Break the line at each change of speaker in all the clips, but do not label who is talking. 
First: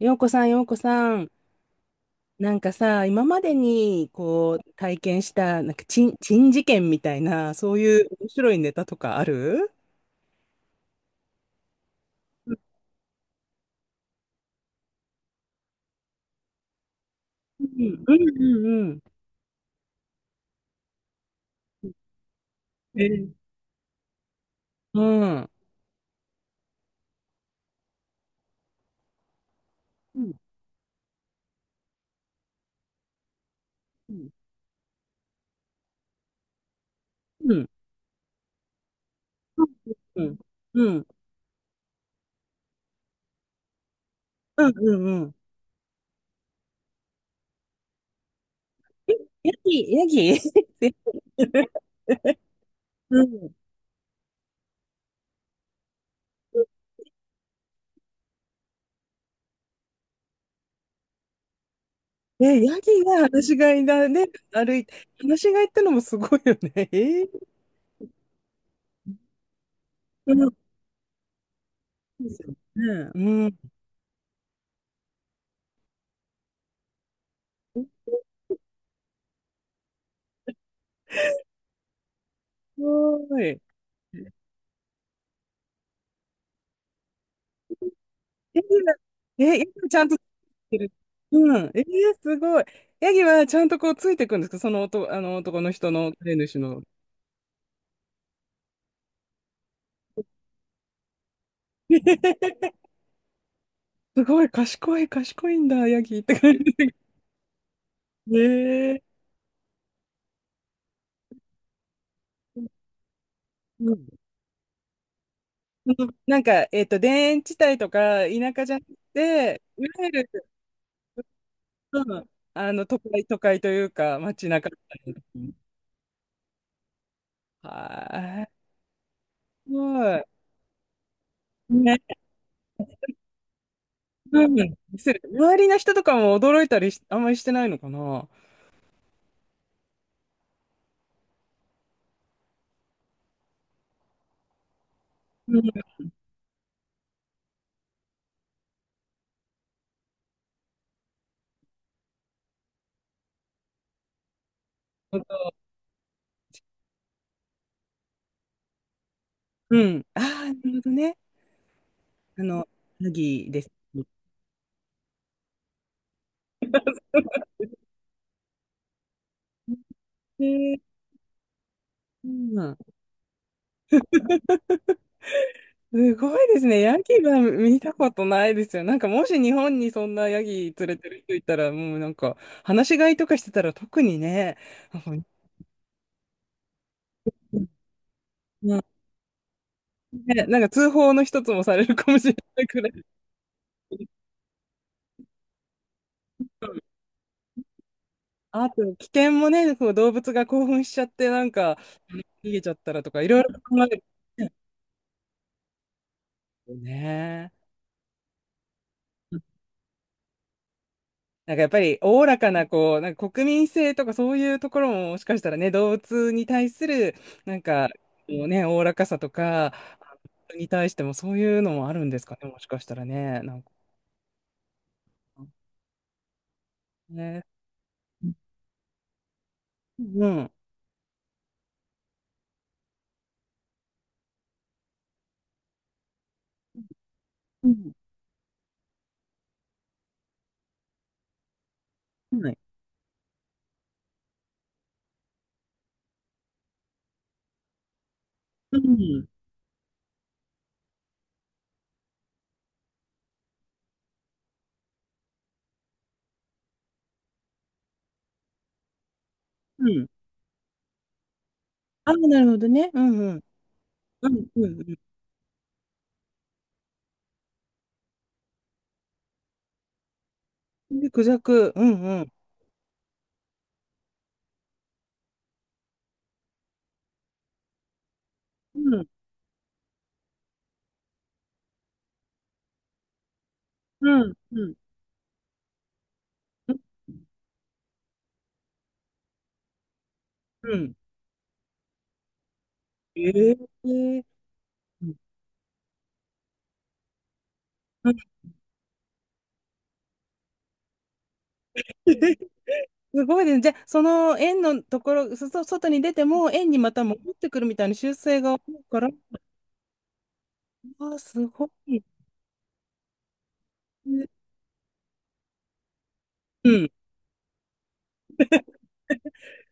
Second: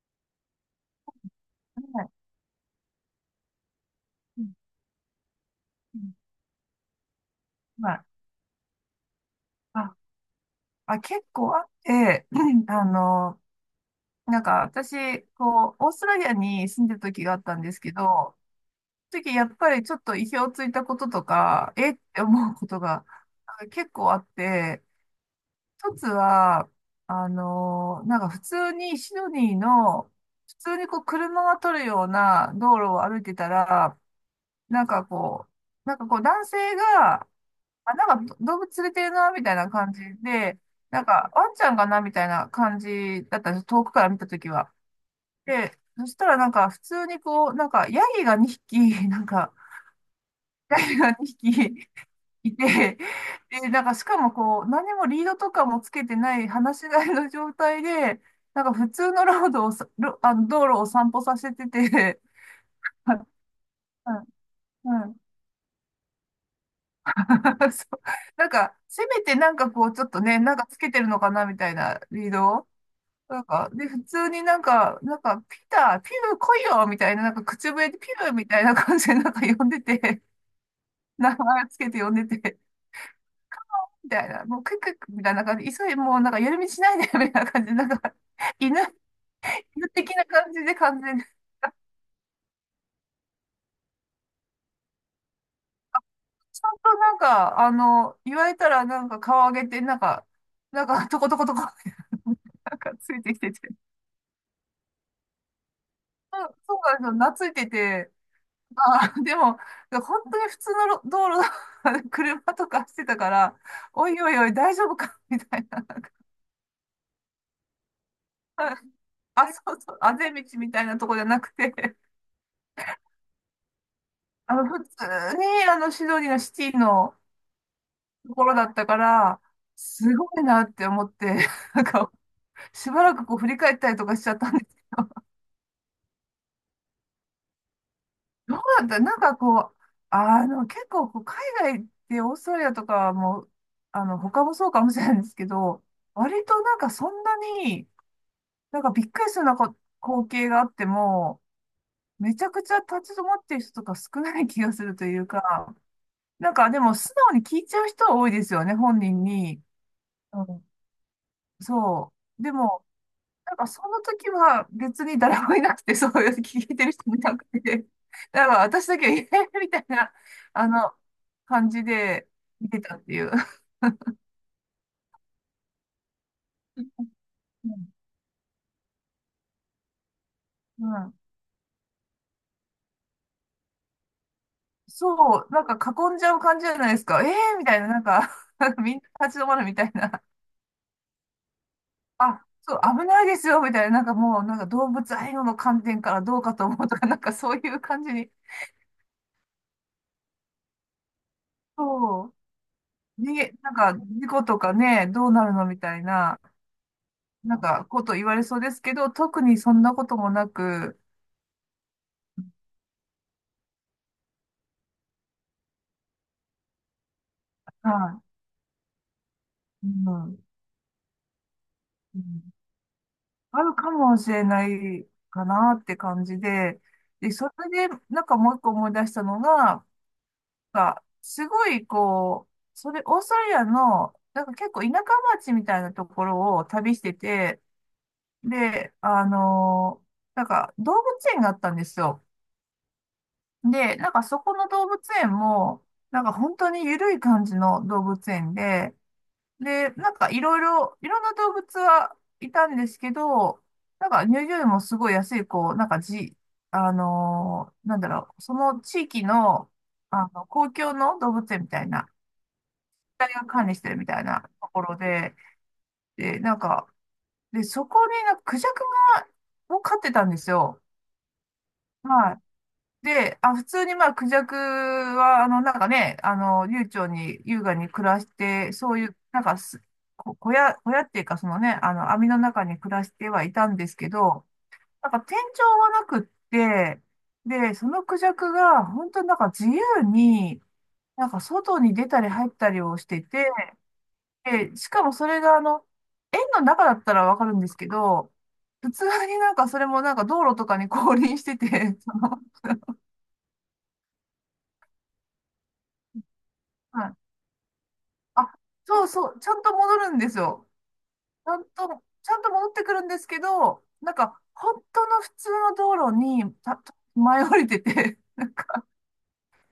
洋子さん、洋子さん、
はい。
なんかさ、今までに
うん
こう体験した、なんか
う
珍、
ん
珍事件みたいな、そう
はい。
いう面白いネタとかある？
あ、結構あって、あの、私、こう、オーストラリアに住んでた時があったん
う
ですけど、
ん、うん、うん、うん。
その時やっぱりちょっと意表をついたこととか、えって思うこと
え
が
ー、
結構あって、
うん。
一つは、あの、なんか普通にシドニーの、
うん、
普通にこう車が通るような道路を歩いてたら、
うん、
なんかこなんかこう男性が、
うん、
あ、なんか動物連れてるな、みたいな感じ
うん、うん、
で、なんかワンちゃんかな、みたいな感じだったんです、遠くから見たとき
う
は。
ん、うん。
で、そしたらなんか普通にこう、なんかヤギが2匹、なん
ヤ
か、
ギ、ヤギ
ヤギが2匹 いて、
うん。
で、なんかしかもこう、何もリードとかもつけてない、放し飼いの状態で、なんか普通のロードをさ、あの道路を散歩させてて、
え、ヤギ
はい。
が放し飼いだね、歩い
う
て、
ん、うん
放し飼いってのもすごいよね。えー、
そう、なんか、せめてなんかこう、ちょっと
う
ね、
ん、
なんかつけてるのかなみたいなリードを。
う
なん
ん、す
か、で、普通になんか、ピター、ピル来いよみたいな、なんか口笛でピルみたいな感じでなんか呼んでて、名前つけて呼んでて、
ごい。
みたいな、もうクックックみたいな感じで、もうなんか夜道しないで、みたいな感じで、なんか、
ヤギ
犬、
が、え、ヤギが
犬
ちゃん
的
と
な感じで
てる。
完全に、
うん。えー、すごい。ヤギはちゃんとこうついてくんですか、その男、あの男の人の飼い主
ちゃん
の。
となんか、あの、言われたらなんか顔上げて、トコトコトコ、な んかついてきてて、
すごい、賢い、賢いんだ、ヤギって
そ
感
う
じ
そ
で。
うなんですよ、懐いてて、
ええ、
あー、でも、本当に普通の道路だ、 車とかしてたから、
う
お
ん、
いおいおい、大丈夫かみたいな。なんか、
なんか、田園地帯とか田舎じゃなく
あ、そ
て、
う
いわ
そう、
ゆ
あ
る、
ぜ道みたいなとこじゃなくて、
うん、都会、都会というか、街
あの、
中み
普通
たい
に、あの、シドニーのシティの
な。
と
は
ころだ
い。
ったから、
す
す
ご
ご
い。
いなって思って、なん
ね、
か、しばらくこう振り返ったりとかしちゃっ
う
た
ん。
んです。
周りの人とかも驚いたりし、あんまりしてないのかな。
どうだったなんかこう、あの、結構こう、海外ってオーストラリアとかも、あの、他もそうかもしれないんですけ
うん。
ど、割となんかそんなに、なんかびっくりするようなこ光景があっても、めちゃくちゃ立ち止まってる人とか少ない気がするというか、なんかでも素直に聞いちゃう人は多いですよね、本人に。
うん。あ
う
あ、な
ん、
るほどね。
そ
あ
う。で
の、
も、
ヤギ
なん
で
か
す。
その時は別に誰もいなくて、そういう聞いてる人もいなくて、だから私だけ、えーみたいな、
え
あ
ー、
の、感じで
う
見
ん。
てたっていう。
すごいですね。ヤギは
う
見
ん、
たことないですよ。なんかもし日本にそんなヤギ
う
連れて
ん
る人いたら、もうなんか、話し飼いとかしてたら特にね、なんか、
そう、なんか囲んじゃう感じじゃないですか。えーみたいな、なんか
う ん、
みんな立ち止まるみたいな。
ね、なんか通報の一つもされるかもしれ
あ、
ない
そう、
くらい。
危ないですよ、みたいな、なんかもう、なんか動物愛護の観点からどうかと思うとか、なんかそういう感じに、
あと、危険もね、こう動物が興奮しちゃって、なんか
そう、
逃げちゃったらとか、いろいろ
なん
考え
か
る
事故とかね、どうなるのみたいな、
ね。
なんかこと言われそうですけど、特にそんなこともなく、
なんかやっぱり、おおらかな、こう、なんか国民性とかそういうところも、もしかしたらね、動物に対する、なんか、
は
こうね、おおらかさとか、
い、
に対してもそういうのもあるんで
う
すかね、
ん
もしかしたらね。な
あ
んか
るかもしれないかなって感じで、で、
ね。
それで、なんかもう一個思い出したのが、
うん。
なんかすごい、こう、それ、オーストラリアの、なんか結構田舎町みたいなところを旅してて、
うん。
で、なんか動物園があったんですよ。
はい。
で、なんかそこの動物園も、なんか本当に緩い感じの動物園
う
で、
ん。
で、なんかいろいろ、いろんな動物はいたんですけど、なんか入場料もすごい安い、こう、なんかじ、あのーなんだろう、その地域の、
うん。
あの、公共の動物園みたいな、
あ、なるほどね。うん、
大
うん。
が管理してるみたい
う
な
ん、
と
う
ころ
ん、
で、で、なんか、で、そこになんかクジャクが、を飼ってたんですよ。
うん。で、クジャク。うん、うん。
はい。で、あ、普通にまあ、クジャクは、あの、なんかね、あの、流暢に優雅に暮らして、
う
そうい
ん。
う、なんかす、こ小屋、小屋っていうか、そのね、あの、網の中に暮らしてはいたんですけ
うん。
ど、
うん。
なんか天井はなくって、で、そのクジャクが、本当になんか自由に、
うん。
なんか外に出たり入ったりをして
え
て、
えー。
で、しか
う
も
ん。
それが、あの、園の中だったらわかるんですけど、普通になんかそれもなんか道路とかに 降臨してて、その、
すごいですね。じゃあ、その円のところ、外に出ても円にま
は
た
い、
戻ってくるみたいな修正
あ、
が多いか
そう
ら、
そう、ちゃんと戻るんですよ。
あー、す
ちゃん
ごい。
と、ちゃんと戻ってくるんですけど、なん
う
か、本当の普通の道路に、
ん。
前降りてて、なんか、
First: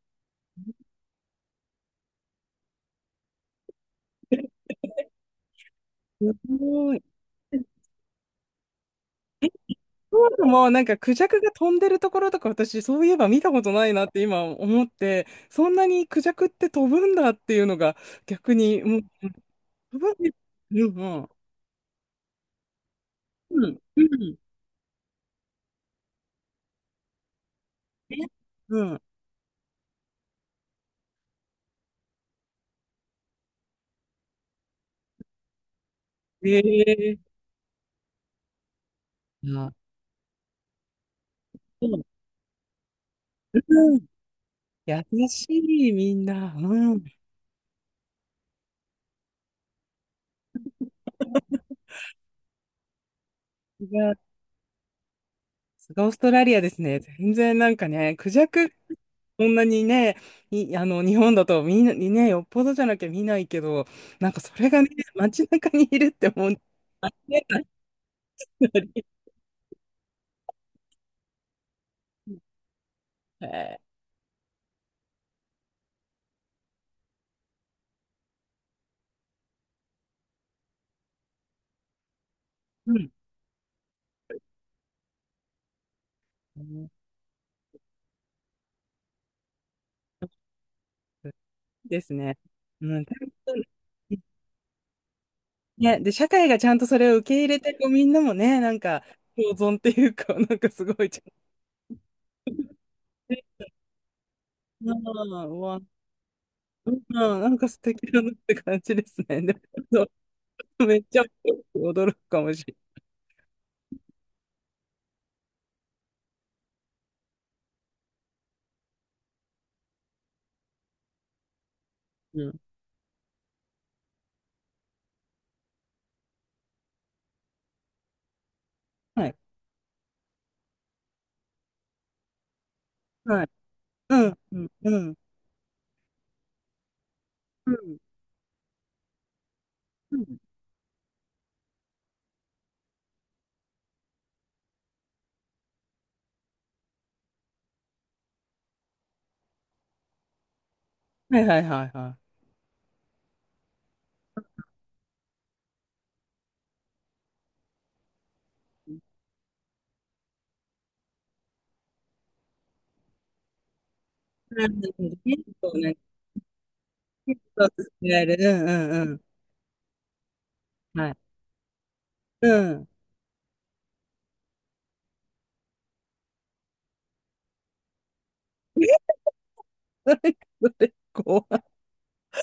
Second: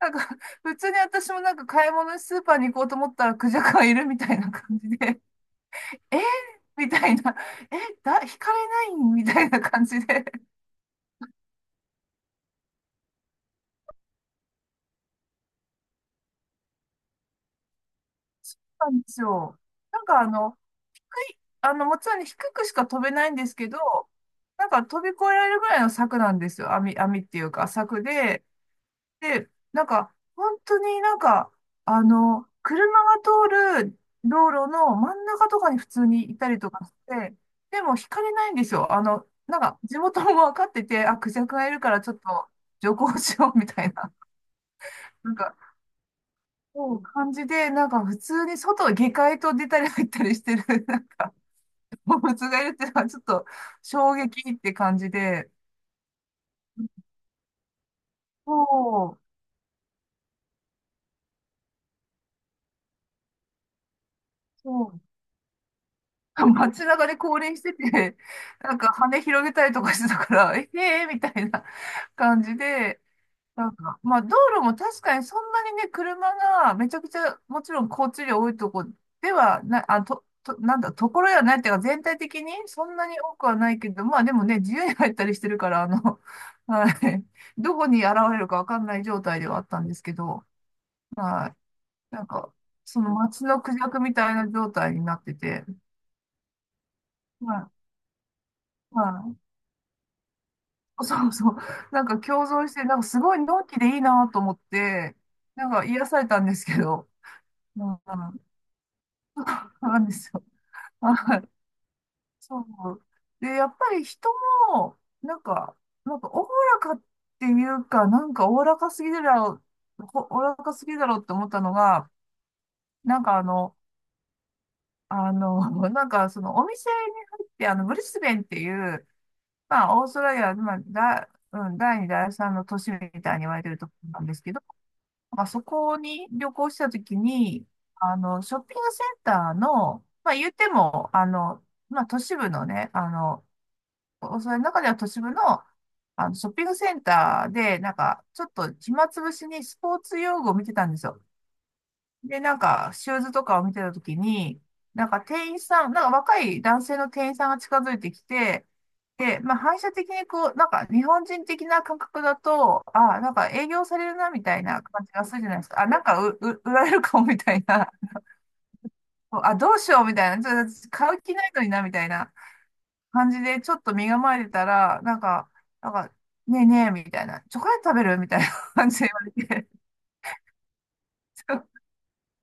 なんか、普通に私もなんか買い物にスーパーに行こうと思ったらクジャクがいるみたいな感じで、えー
す
み
ごい。
たいな、え、だ、引かれないみたいな感じで、
そういも、なんかクジャクが飛んでるところとか私そういえば見たことないなって今思って、そんなにクジャクって飛ぶんだっていうのが逆に
な
も
ん
う
でしょう。
飛
なん
ぶん
かあ
です。
の、
う
低
ん、
い、あの、もちろんね低くしか飛べないんです
うん、
けど、
うん、
なんか飛び越えられるぐらいの柵なんですよ。網っていうか、柵
うん、え、
で、
うん、
で、なんか、本当になんか、あの、車が通る道路の真ん中とかに普通にいたりとかし
ええ、
て、でも引かれないんですよ。あの、
う
なん
ん、
か、地元も分かってて、あ、クジャクがいるから
う
ちょっと徐行しようみたい
ん、
な、
優
なん
し
か、
いみんな、
そ
う
ういう
ん。
感じで、なんか普通に外、下界と出たり入ったりしてる、なんか、動物がいるっていうのはちょっと衝撃って感じで、
さすオーストラリアですね。全然なんかね、クジャク、
そう、
こんなにね、い、あの、日本だとみんなにね、よっぽどじゃなきゃ見ないけど、なんかそれがね、
そう、
街中にいるってもう ね、
街中で降臨
あ
し
り、
てて、なんか羽広げたりとかしてたから、えへえみたいな感じで、なん
え
か、まあ道路も確かにそんなにね、車がめちゃくちゃ、もちろん交通量多いとこではな、あ、と、と、なんだ、ところやないっていうか全体的にそ
ー、う
んな
ん。
に多くはないけど、まあでもね、自由に入ったりしてるから、あの、は
ね、
い、どこに現れるかわかんない状態ではあったんですけど、は
です
い、なん
ね。
か、
う
そ
ん。
の街のクジャクみたいな状態になってて、
ね、で、社会がちゃんとそれを受け入れ
はい。
て、こうみんなもね、なん
は
か、
い、
共存っていうか、なんかすごいちゃん
そ
と
うそう。なんか共存して、なんかすごいの
ね、
んきでいいなと思っ
う
て、
ん、う
なん
わ、
か癒されたんですけ
うん、
ど、
なんか素
うん、
敵だなって感じですね。でも、
な
そ
んですよ。
う、めっちゃ
はい。
驚くかも
そ
しれ
う。で、やっぱり人も、なんか、なんかおおらかっていうか、なんかおおらかすぎるだろう、ほおおらかすぎだろうって思ったのが、
ない。うん、
なんかあの、あの、なんかそのお店に入って、あの、ブリスベンっていう、
はい、
まあ、オーストラリア、まあ、だ、うん、第2、第3の都市みたいに
はい。
言われてるところなん
う
で
ん、
すけ
う
ど、
ん、うん、
まあそこに旅行したときに、
うん。
あの、ショッピングセンターの、
う
まあ
ん、
言っても、あの、まあ都市部のね、あの、それの中では都市部の、あの、ショッピングセンターで、なんか、ちょっと暇つぶしにスポーツ用具を見てたんですよ。
はい、はい、はい、は
で、なんか、シューズとかを見てたときに、なんか店員さん、なんか若い男性の店員さんが近づいてきて、で、まあ反射的にこう、なんか日本人的な感覚だと、ああ、なんか営業されるなみ
い。
たい
なる
な
ほ
感
ど
じ
ね。
がする
結
じゃないです
構
か。あ、
ね、
なんか売られるかもみ
結
たい
構使
な。
える。うん、うん、うん。
あ、どうしようみたいな。ちょっと
は
買
い。
う気ないのになみたいな
うん。
感じで、ちょっと身構えてたら、なんか、ねえねえみたいな。チョコレート食べるみたいな感じ
え、
で言われて。
それ、怖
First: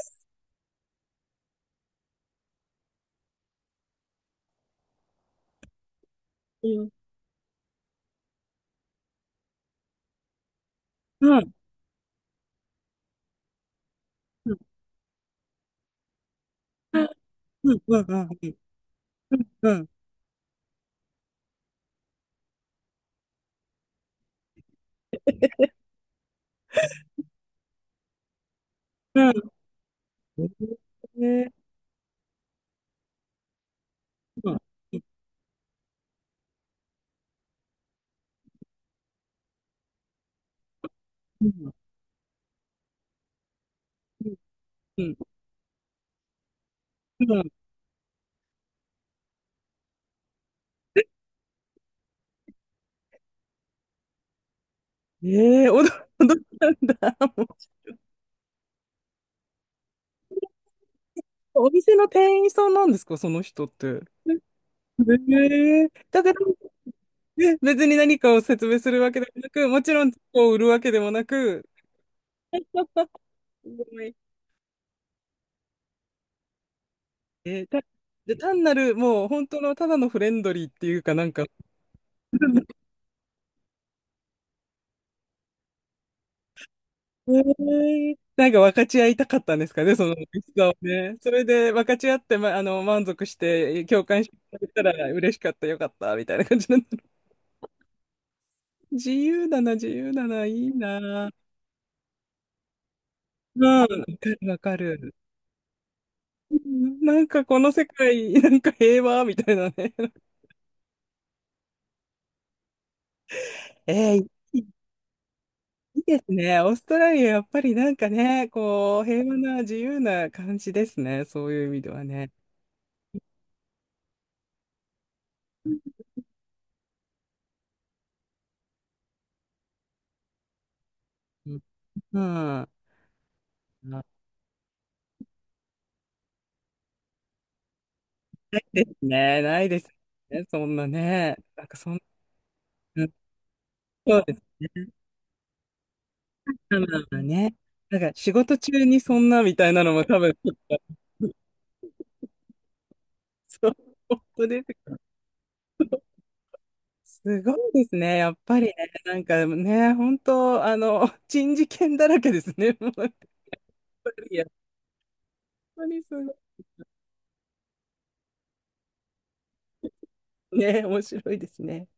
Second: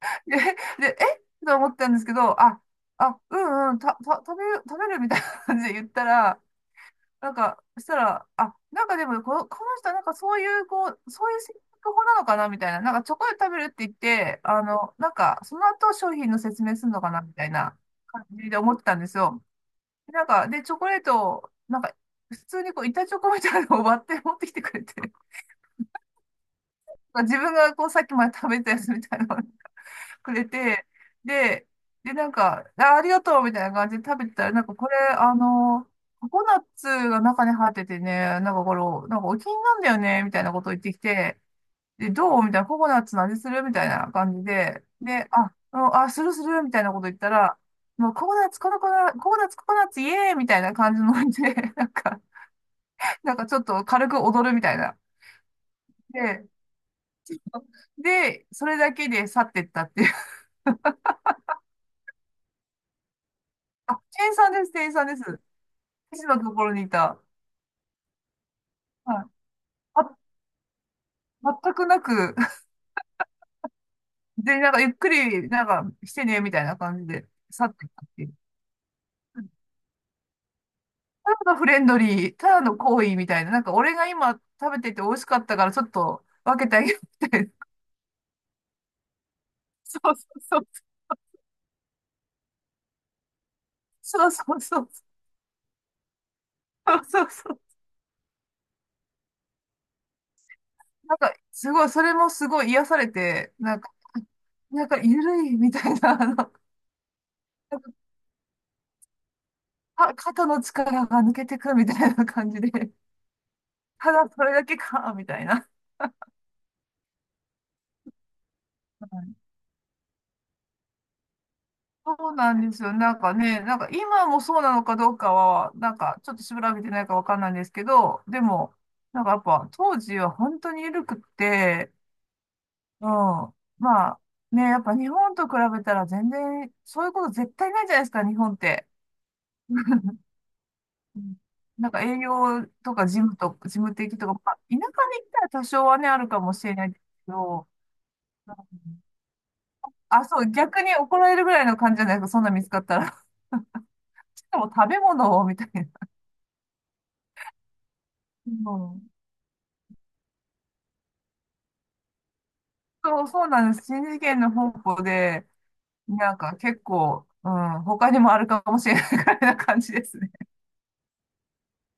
で、で、えと思ったんですけど、あ、うんうん、食べるみたいな感じで言ったら、
い。うん。
なんか、そしたら、あ、なんかでもこの、この人なんかそういう、こう、そう
う
いう
ん。
性格法なのかなみたいな、なんかチョコレート食べるって言って、
うん。
あの、なんか、その後商品の説明する
う
の
ん。
かなみたい
う
な
ん。う
感じ
ん。
で思ってたんですよ。
うん。
なんか、で、チョコレートを、なんか、普通にこう、板チョコみたいなのを割って持ってきてくれて、自分がこう、さっきまで食べたやつみたいなのを
う
くれ
ん。
て、
え、
で、で、なんか、あ、ありがとうみたいな感じで食べてた
う
ら、
ん。
なんかこれ、
う
あの、ココナッツが中に入っててね、なんかこれ、なんかお気に入りなんだよね、みたいなことを言ってきて、
ん。
で、どうみたいな、ココナッツの味するみたいな感じで、
うん。
で、あ、うんあ、するするみたいなこと言っ
う
た
ん。
ら、もうココナッツ、ココナッツ、ココナッツ、イエーイみたいな感じのノリで、なんかちょっと軽く踊るみたいな。
えー、驚驚
で、
いたんだ。もう、
で、それだけで去ってったっていう。
お店の店員さんなんですか、その人って。
あ、
え
店員さんです、店員さんです。
ー、
私
だけ
の
ど、
とこ ろにいた。
ね、別に何かを説明するわけ
は
で
い。
もなく、もちろん、
あ、
こう売るわけでもなく、
全くなく、
すごい、
で、なんかゆっくり、なんかしてね、みたいな感じで、
え
去
ー
っ
た、
ていったっていう。
で単なる、もう本当のただのフレンドリーっていうかな
た
んか、
だのフレンドリー、ただの好意みたいな、なんか俺が今食べてて美味しかったからちょっと分けてあげようみたいな。
なんか分かち合いたかったんですかね、
そ
その
う
美
そ
味
う
し
そう。
さをね。それで分かち合って、ま、満足して、共感
そ
し
うそ
て
う
くれ
そ
た
う。
ら嬉しかった、よかった、みたいな感じなんだ
そう
ろ
そうそう。
う。自由だな、自由だな、いい
なん
な。
か、すごい、それもすごい癒されて、
うん、
なん
わか
か、
る、わか
なんか
る。
ゆるいみたいな、あの、な
うん、なんかこの
ん
世
か
界、なんか平和、みたいなね。
か肩の力が抜けてくみたいな感じで、た
え
だ
ー、
それだけか、みたいな。
いいですね。オーストラリア、やっぱりなんかね、こう、平和な自由な感じですね。そういう意味では
そ
ね。
うなんですよ。なんかね、なんか今もそうなのかどうか
う
は、
ん。
なんかちょっと調べてないかわかんないんですけど、でも、なんかやっぱ当時は本当に緩くって、
うん、
うん。まあね、やっぱ日本と比べたら全然そういうこと絶対ないじゃないですか、日本っ
で
て。
すね。ないですね。そんな
う
ね。
ん、
なんか
な
そ
ん
んな、
か営業とか事務と、事務的
そう
とか、
です。
まあ、田舎に行ったら多少はね、あるかもしれ
まあ
な
ま
いけ
あまあね。
ど、
なんか仕事中にそんなみたいなのも多
あ、
分、
そう、
ちょっ
逆に怒ら
と
れるぐらいの感じじゃないですか、そんな見つかったら。
そう、本
し
当
か
です
も食
よ。
べ物を、みたいな。
すごいですね。やっ
う
ぱりね。
ん、
なんかね、本当、珍事件だらけですね。もう、やっ
そう、そうなんです。新
ぱ
次
り、
元
やっ
の方向で、
ぱりすご
な
い。
んか結構、うん、他にもあるかもしれない からな感じですね。
ね、面白いですね。